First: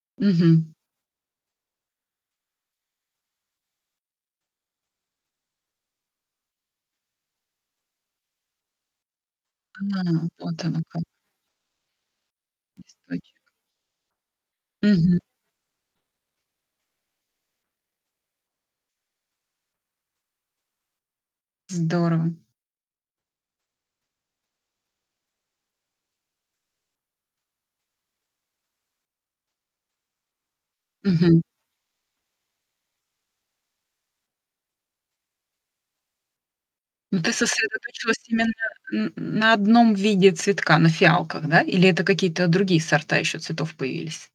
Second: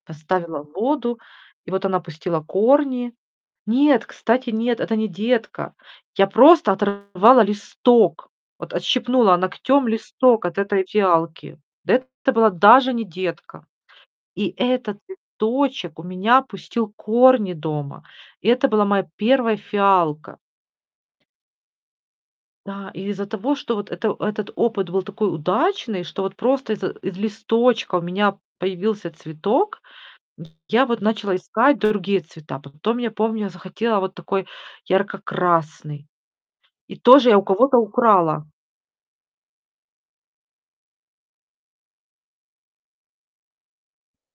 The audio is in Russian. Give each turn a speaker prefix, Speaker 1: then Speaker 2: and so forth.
Speaker 1: Поставила в
Speaker 2: Мгм.
Speaker 1: воду, и вот она пустила корни. Нет, кстати, нет, это не детка. Я просто оторвала листок, вот отщипнула ногтем
Speaker 2: А,
Speaker 1: листок от
Speaker 2: вот оно
Speaker 1: этой
Speaker 2: как.
Speaker 1: фиалки. Это была даже не
Speaker 2: Листочек.
Speaker 1: детка. И этот
Speaker 2: Мгм.
Speaker 1: листочек у меня пустил корни дома. Это была моя 1 фиалка.
Speaker 2: Здорово!
Speaker 1: Да, и из-за того, что вот это этот опыт был такой удачный, что вот просто из из листочка у меня появился цветок, я вот начала
Speaker 2: Мгм.
Speaker 1: искать другие цвета. Потом я помню, я захотела вот такой ярко-красный, и
Speaker 2: Ну
Speaker 1: тоже
Speaker 2: ты
Speaker 1: я у кого-то
Speaker 2: сосредоточилась
Speaker 1: украла.
Speaker 2: именно н на 1 виде цветка, на фиалках, да? Или это какие-то другие сорта еще цветов появились?